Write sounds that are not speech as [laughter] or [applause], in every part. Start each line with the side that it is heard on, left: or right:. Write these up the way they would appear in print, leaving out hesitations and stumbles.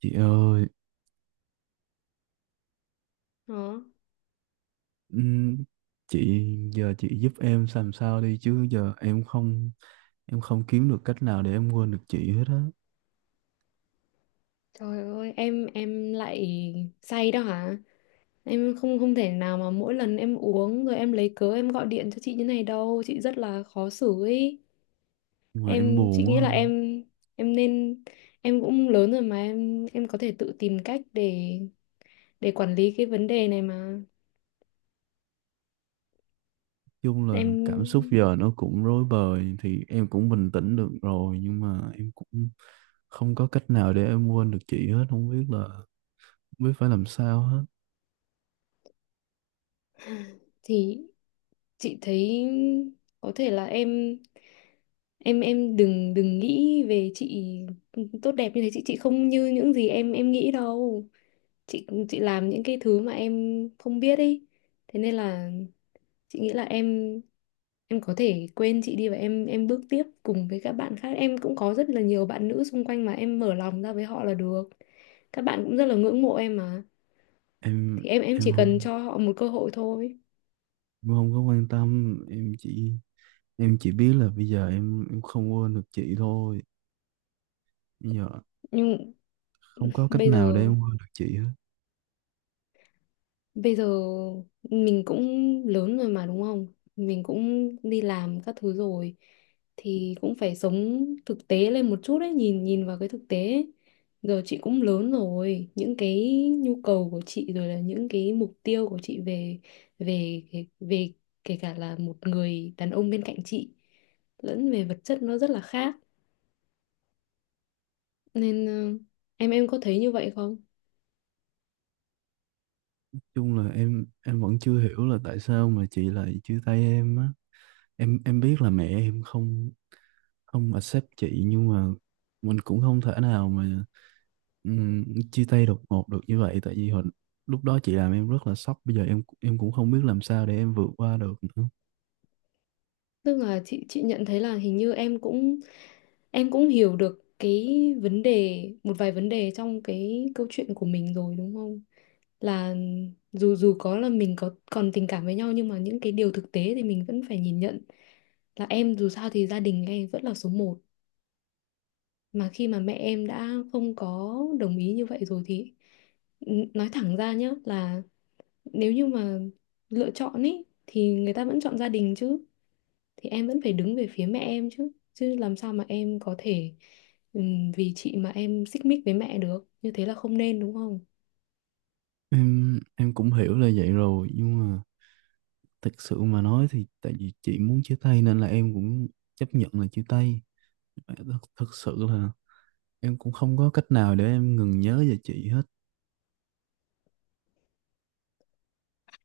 right: Chị ơi,
left: Đó.
right: ừm, chị giờ chị giúp em làm sao đi chứ giờ em không kiếm được cách nào để em quên được chị hết á.
left: Trời ơi, em lại say đó hả? Em không không thể nào mà mỗi lần em uống rồi em lấy cớ em gọi điện cho chị như này đâu, chị rất là khó xử ấy.
right: Mà em
left: Em,
right: buồn
left: chị
right: quá.
left: nghĩ là em nên, em cũng lớn rồi mà em có thể tự tìm cách để quản lý cái vấn đề này mà.
right: Chung là cảm xúc
left: Em
right: giờ nó cũng rối bời thì em cũng bình tĩnh được rồi, nhưng mà em cũng không có cách nào để em quên được chị hết, không biết là biết phải làm sao hết.
left: [sighs] thì chị thấy có thể là em đừng đừng nghĩ về chị tốt đẹp như thế. Chị không như những gì em nghĩ đâu. Chị làm những cái thứ mà em không biết ấy, thế nên là chị nghĩ là em có thể quên chị đi, và em bước tiếp cùng với các bạn khác. Em cũng có rất là nhiều bạn nữ xung quanh mà em mở lòng ra với họ là được, các bạn cũng rất là ngưỡng mộ em mà,
right: Em
left: thì em
right: em
left: chỉ cần
right: không
left: cho họ một cơ hội thôi.
right: em không có quan tâm, em chỉ biết là bây giờ em không quên được chị thôi. Bây giờ
left: Nhưng
right: không có cách
left: bây
right: nào để
left: giờ
right: em qua được chị hết.
left: Bây giờ mình cũng lớn rồi mà, đúng không? Mình cũng đi làm các thứ rồi thì cũng phải sống thực tế lên một chút ấy, nhìn nhìn vào cái thực tế ấy. Giờ chị cũng lớn rồi, những cái nhu cầu của chị rồi là những cái mục tiêu của chị về kể cả là một người đàn ông bên cạnh chị lẫn về vật chất, nó rất là khác. Nên em có thấy như vậy không?
right: Chung là em vẫn chưa hiểu là tại sao mà chị lại chia tay em á. Em biết là mẹ em không không accept chị, nhưng mà mình cũng không thể nào mà ừm, chia tay đột ngột được như vậy. Tại vì hồi lúc đó chị làm em rất là sốc, bây giờ em cũng không biết làm sao để em vượt qua được nữa.
left: Tức là chị nhận thấy là hình như em cũng, em cũng hiểu được cái vấn đề, một vài vấn đề trong cái câu chuyện của mình rồi, đúng không? Là dù dù có là mình có còn tình cảm với nhau, nhưng mà những cái điều thực tế thì mình vẫn phải nhìn nhận, là em dù sao thì gia đình em vẫn là số một. Mà khi mà mẹ em đã không có đồng ý như vậy rồi thì nói thẳng ra nhá, là nếu như mà lựa chọn ý thì người ta vẫn chọn gia đình chứ, thì em vẫn phải đứng về phía mẹ em, chứ chứ làm sao mà em có thể, vì chị mà em xích mích với mẹ được, như thế là không nên, đúng không?
right: Em cũng hiểu là vậy rồi, nhưng mà thực sự mà nói thì tại vì chị muốn chia tay nên là em cũng chấp nhận là chia tay. Thật, thật sự là em cũng không có cách nào để em ngừng nhớ về chị hết.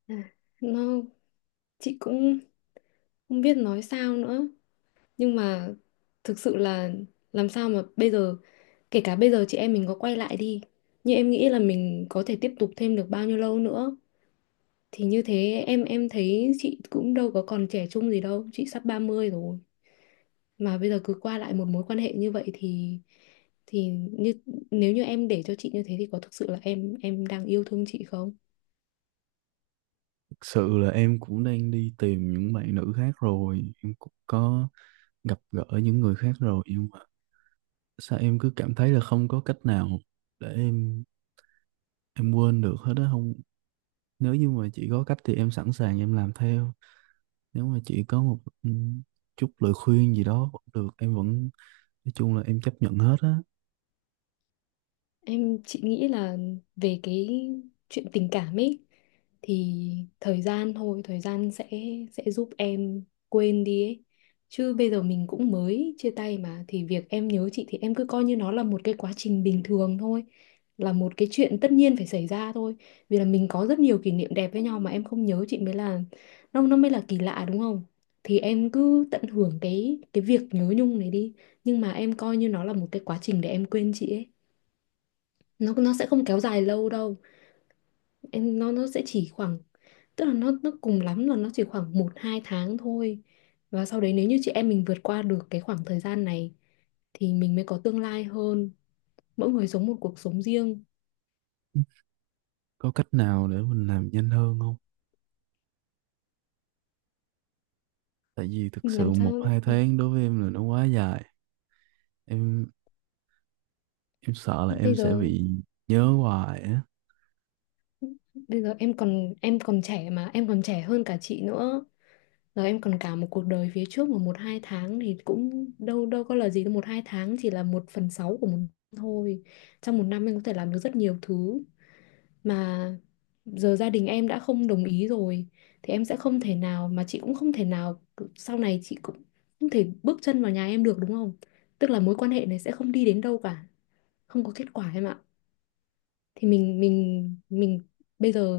left: À, nó chị cũng không biết nói sao nữa, nhưng mà thực sự là làm sao mà bây giờ, kể cả bây giờ chị em mình có quay lại đi, nhưng em nghĩ là mình có thể tiếp tục thêm được bao nhiêu lâu nữa? Thì như thế, em thấy chị cũng đâu có còn trẻ trung gì đâu, chị sắp 30 rồi mà. Bây giờ cứ qua lại một mối quan hệ như vậy thì như nếu như em để cho chị như thế thì có thực sự là em đang yêu thương chị không?
right: Thực sự là em cũng đang đi tìm những bạn nữ khác rồi, em cũng có gặp gỡ những người khác rồi, nhưng mà sao em cứ cảm thấy là không có cách nào để em quên được hết á không. Nếu như mà chị có cách thì em sẵn sàng em làm theo. Nếu mà chị có một chút lời khuyên gì đó cũng được, em vẫn nói chung là em chấp nhận hết á.
left: Em, chị nghĩ là về cái chuyện tình cảm ấy, thì thời gian thôi, thời gian sẽ giúp em quên đi ấy. Chứ bây giờ mình cũng mới chia tay mà, thì việc em nhớ chị thì em cứ coi như nó là một cái quá trình bình thường thôi, là một cái chuyện tất nhiên phải xảy ra thôi. Vì là mình có rất nhiều kỷ niệm đẹp với nhau mà, em không nhớ chị mới là, nó mới là kỳ lạ, đúng không? Thì em cứ tận hưởng cái việc nhớ nhung này đi, nhưng mà em coi như nó là một cái quá trình để em quên chị ấy, nó sẽ không kéo dài lâu đâu em, nó sẽ chỉ khoảng, tức là nó cùng lắm là nó chỉ khoảng 1-2 tháng thôi. Và sau đấy, nếu như chị em mình vượt qua được cái khoảng thời gian này thì mình mới có tương lai hơn, mỗi người sống một cuộc sống riêng.
right: Có cách nào để mình làm nhanh hơn không? Tại vì thực sự
left: Làm
right: một
left: sao
right: hai tháng đối với em là nó quá dài, em em sợ là
left: bây
right: em sẽ
left: giờ
right: bị nhớ hoài á.
left: bây giờ em còn trẻ mà, em còn trẻ hơn cả chị nữa, rồi em còn cả một cuộc đời phía trước mà. 1-2 tháng thì cũng đâu đâu có là gì đâu, 1-2 tháng chỉ là 1/6 của một năm thôi. Trong một năm em có thể làm được rất nhiều thứ mà. Giờ gia đình em đã không đồng ý rồi thì em sẽ không thể nào, mà chị cũng không thể nào, sau này chị cũng không thể bước chân vào nhà em được, đúng không? Tức là mối quan hệ này sẽ không đi đến đâu cả, không có kết quả em ạ. Thì mình bây giờ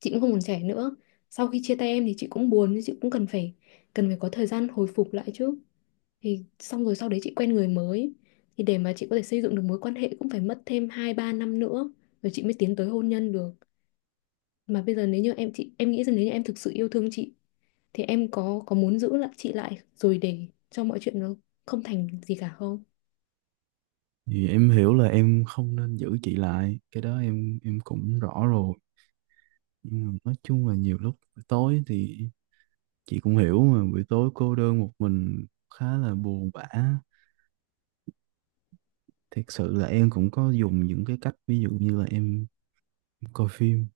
left: chị cũng không còn trẻ nữa. Sau khi chia tay em thì chị cũng buồn, nhưng chị cũng cần phải có thời gian hồi phục lại chứ. Thì xong rồi, sau đấy chị quen người mới. Thì để mà chị có thể xây dựng được mối quan hệ cũng phải mất thêm 2-3 năm nữa, rồi chị mới tiến tới hôn nhân được. Mà bây giờ, nếu như em, chị em nghĩ rằng nếu như em thực sự yêu thương chị thì em có muốn giữ lại chị lại rồi để cho mọi chuyện nó không thành gì cả không?
right: Thì em hiểu là em không nên giữ chị lại, cái đó em cũng rõ rồi, nhưng mà nói chung là nhiều lúc buổi tối thì chị cũng hiểu mà, buổi tối cô đơn một mình khá là buồn bã. Thật sự là em cũng có dùng những cái cách, ví dụ như là em coi phim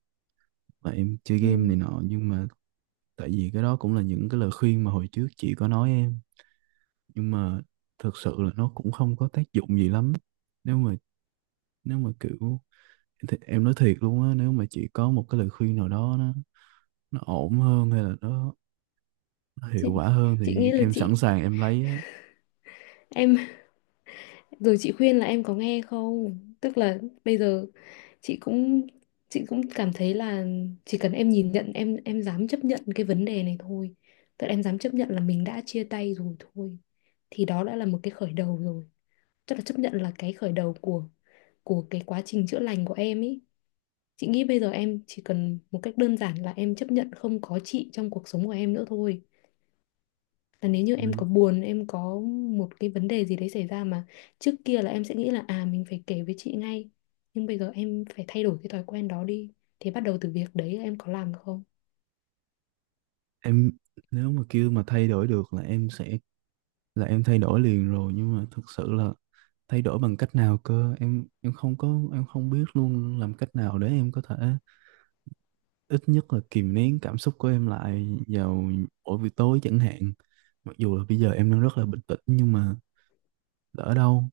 right: và em chơi
left: Ừ.
right: game này nọ, nhưng mà tại vì cái đó cũng là những cái lời khuyên mà hồi trước chị có nói em, nhưng mà thực sự là nó cũng không có tác dụng gì lắm. Nếu mà nếu mà kiểu Thì em nói thiệt luôn á, nếu mà chị có một cái lời khuyên nào đó nó ổn hơn hay là nó
left: chị
right: hiệu quả hơn
left: chị
right: thì
left: nghĩ là
right: em sẵn
left: chị,
right: sàng em lấy á.
left: em, rồi chị khuyên là em có nghe không, tức là bây giờ chị cũng chị cũng cảm thấy là chỉ cần em nhìn nhận, em dám chấp nhận cái vấn đề này thôi, tức là em dám chấp nhận là mình đã chia tay rồi thôi, thì đó đã là một cái khởi đầu rồi. Tức là chấp nhận là cái khởi đầu của cái quá trình chữa lành của em ý. Chị nghĩ bây giờ em chỉ cần một cách đơn giản là em chấp nhận không có chị trong cuộc sống của em nữa thôi. Là nếu như em
right: Ừ.
left: có buồn, em có một cái vấn đề gì đấy xảy ra mà trước kia là em sẽ nghĩ là à mình phải kể với chị ngay, nhưng bây giờ em phải thay đổi cái thói quen đó đi. Thì bắt đầu từ việc đấy em có làm được không?
right: em Nếu mà kêu mà thay đổi được là em sẽ là em thay đổi liền rồi, nhưng mà thực sự là thay đổi bằng cách nào cơ, em không có em không biết luôn làm cách nào để em có thể ít nhất là kìm nén cảm xúc của em lại vào mỗi buổi tối chẳng hạn. Mặc dù là bây giờ em đang rất là bình tĩnh nhưng mà lỡ đâu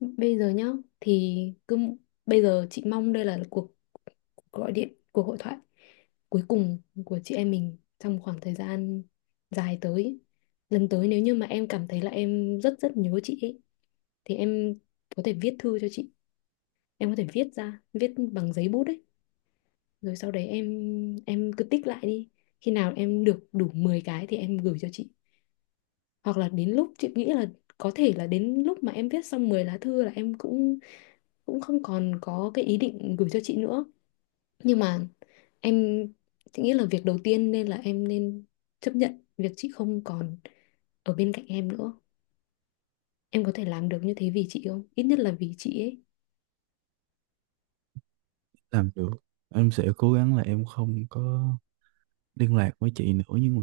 left: Bây giờ nhá, thì cứ bây giờ chị mong đây là cuộc, gọi điện, cuộc hội thoại cuối cùng của chị em mình trong khoảng thời gian dài tới. Lần tới nếu như mà em cảm thấy là em rất rất nhớ chị ấy, thì em có thể viết thư cho chị, em có thể viết ra, viết bằng giấy bút đấy, rồi sau đấy em cứ tích lại đi, khi nào em được đủ 10 cái thì em gửi cho chị. Hoặc là đến lúc chị nghĩ là, có thể là đến lúc mà em viết xong 10 lá thư là em cũng cũng không còn có cái ý định gửi cho chị nữa, nhưng mà em, chị nghĩ là việc đầu tiên nên là em nên chấp nhận việc chị không còn ở bên cạnh em nữa. Em có thể làm được như thế vì chị, không, ít nhất là vì chị ấy.
right: làm được, em sẽ cố gắng là em không có liên lạc với chị nữa, nhưng mà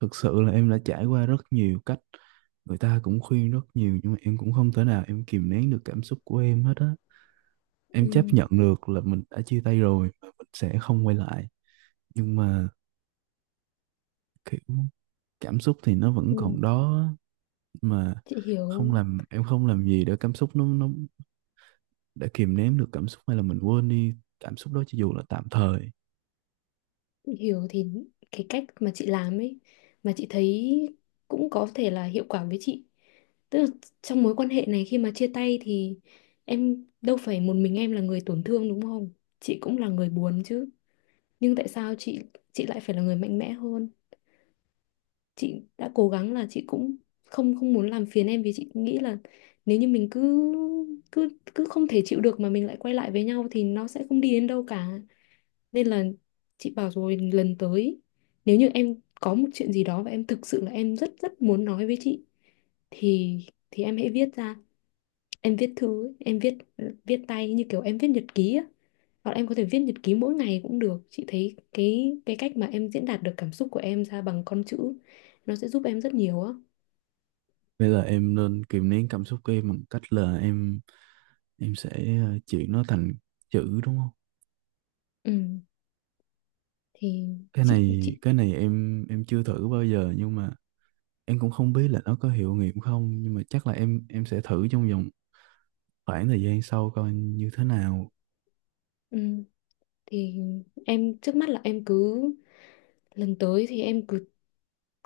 right: thực sự là em đã trải qua rất nhiều cách, người ta cũng khuyên rất nhiều nhưng mà em cũng không thể nào em kìm nén được cảm xúc của em hết á.
left: Ừ,
right: Em chấp nhận được là mình đã chia tay rồi và mình sẽ không quay lại, nhưng mà kiểu cảm xúc thì nó vẫn
left: ừ,
right: còn đó á. Mà
left: chị
right: không
left: hiểu,
right: làm em không làm gì để cảm xúc nó để kìm nén được cảm xúc hay là mình quên đi cảm xúc đó cho dù là tạm thời.
left: thì cái cách mà chị làm ấy, mà chị thấy cũng có thể là hiệu quả với chị, tức là trong mối quan hệ này khi mà chia tay thì em đâu phải một mình em là người tổn thương, đúng không? Chị cũng là người buồn chứ, nhưng tại sao chị, lại phải là người mạnh mẽ hơn. Chị đã cố gắng là chị cũng không không muốn làm phiền em, vì chị nghĩ là nếu như mình cứ cứ cứ không thể chịu được mà mình lại quay lại với nhau thì nó sẽ không đi đến đâu cả. Nên là chị bảo rồi, lần tới nếu như em có một chuyện gì đó và em thực sự là em rất rất muốn nói với chị thì thì em hãy viết ra. Em viết thư ấy, em viết viết tay như kiểu em viết nhật ký á. Hoặc là em có thể viết nhật ký mỗi ngày cũng được. Chị thấy cái cách mà em diễn đạt được cảm xúc của em ra bằng con chữ nó sẽ giúp em rất nhiều á.
right: Bây giờ em nên kìm nén cảm xúc của em bằng cách là em sẽ chuyển nó thành chữ đúng không?
left: Ừ, thì
right: cái này
left: chị
right: cái này em chưa thử bao giờ, nhưng mà em cũng không biết là nó có hiệu nghiệm không, nhưng mà chắc là em sẽ thử trong vòng khoảng thời gian sau coi như thế nào.
left: ừ, thì em trước mắt là em cứ lần tới thì em cứ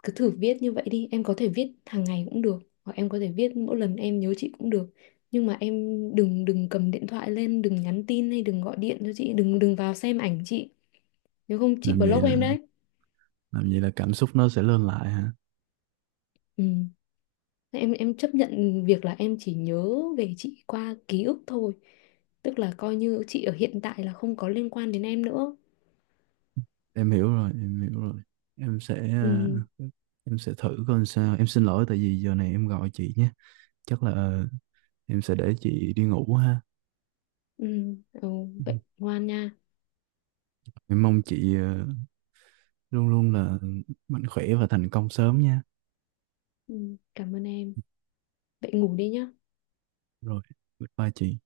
left: cứ thử viết như vậy đi, em có thể viết hàng ngày cũng được, hoặc em có thể viết mỗi lần em nhớ chị cũng được, nhưng mà em đừng đừng cầm điện thoại lên, đừng nhắn tin hay đừng gọi điện cho chị, đừng đừng vào xem ảnh chị, nếu không chị
right: làm vậy
left: block
right: là
left: em đấy.
right: làm vậy là cảm xúc nó sẽ lên lại hả?
left: Ừ. em chấp nhận việc là em chỉ nhớ về chị qua ký ức thôi, tức là coi như chị ở hiện tại là không có liên quan đến em nữa.
right: Em hiểu rồi, em hiểu rồi. em sẽ ờ,
left: Ừ.
right: em sẽ thử coi sao. Em xin lỗi tại vì giờ này em gọi chị nhé. Chắc là em sẽ để chị đi ngủ ha.
left: Ừ. Ừ. Vậy ngoan nha.
right: Em mong chị luôn luôn là mạnh khỏe và thành công sớm nha.
left: Ừ, cảm ơn em, vậy ngủ đi nhá.
right: Rồi. Goodbye chị.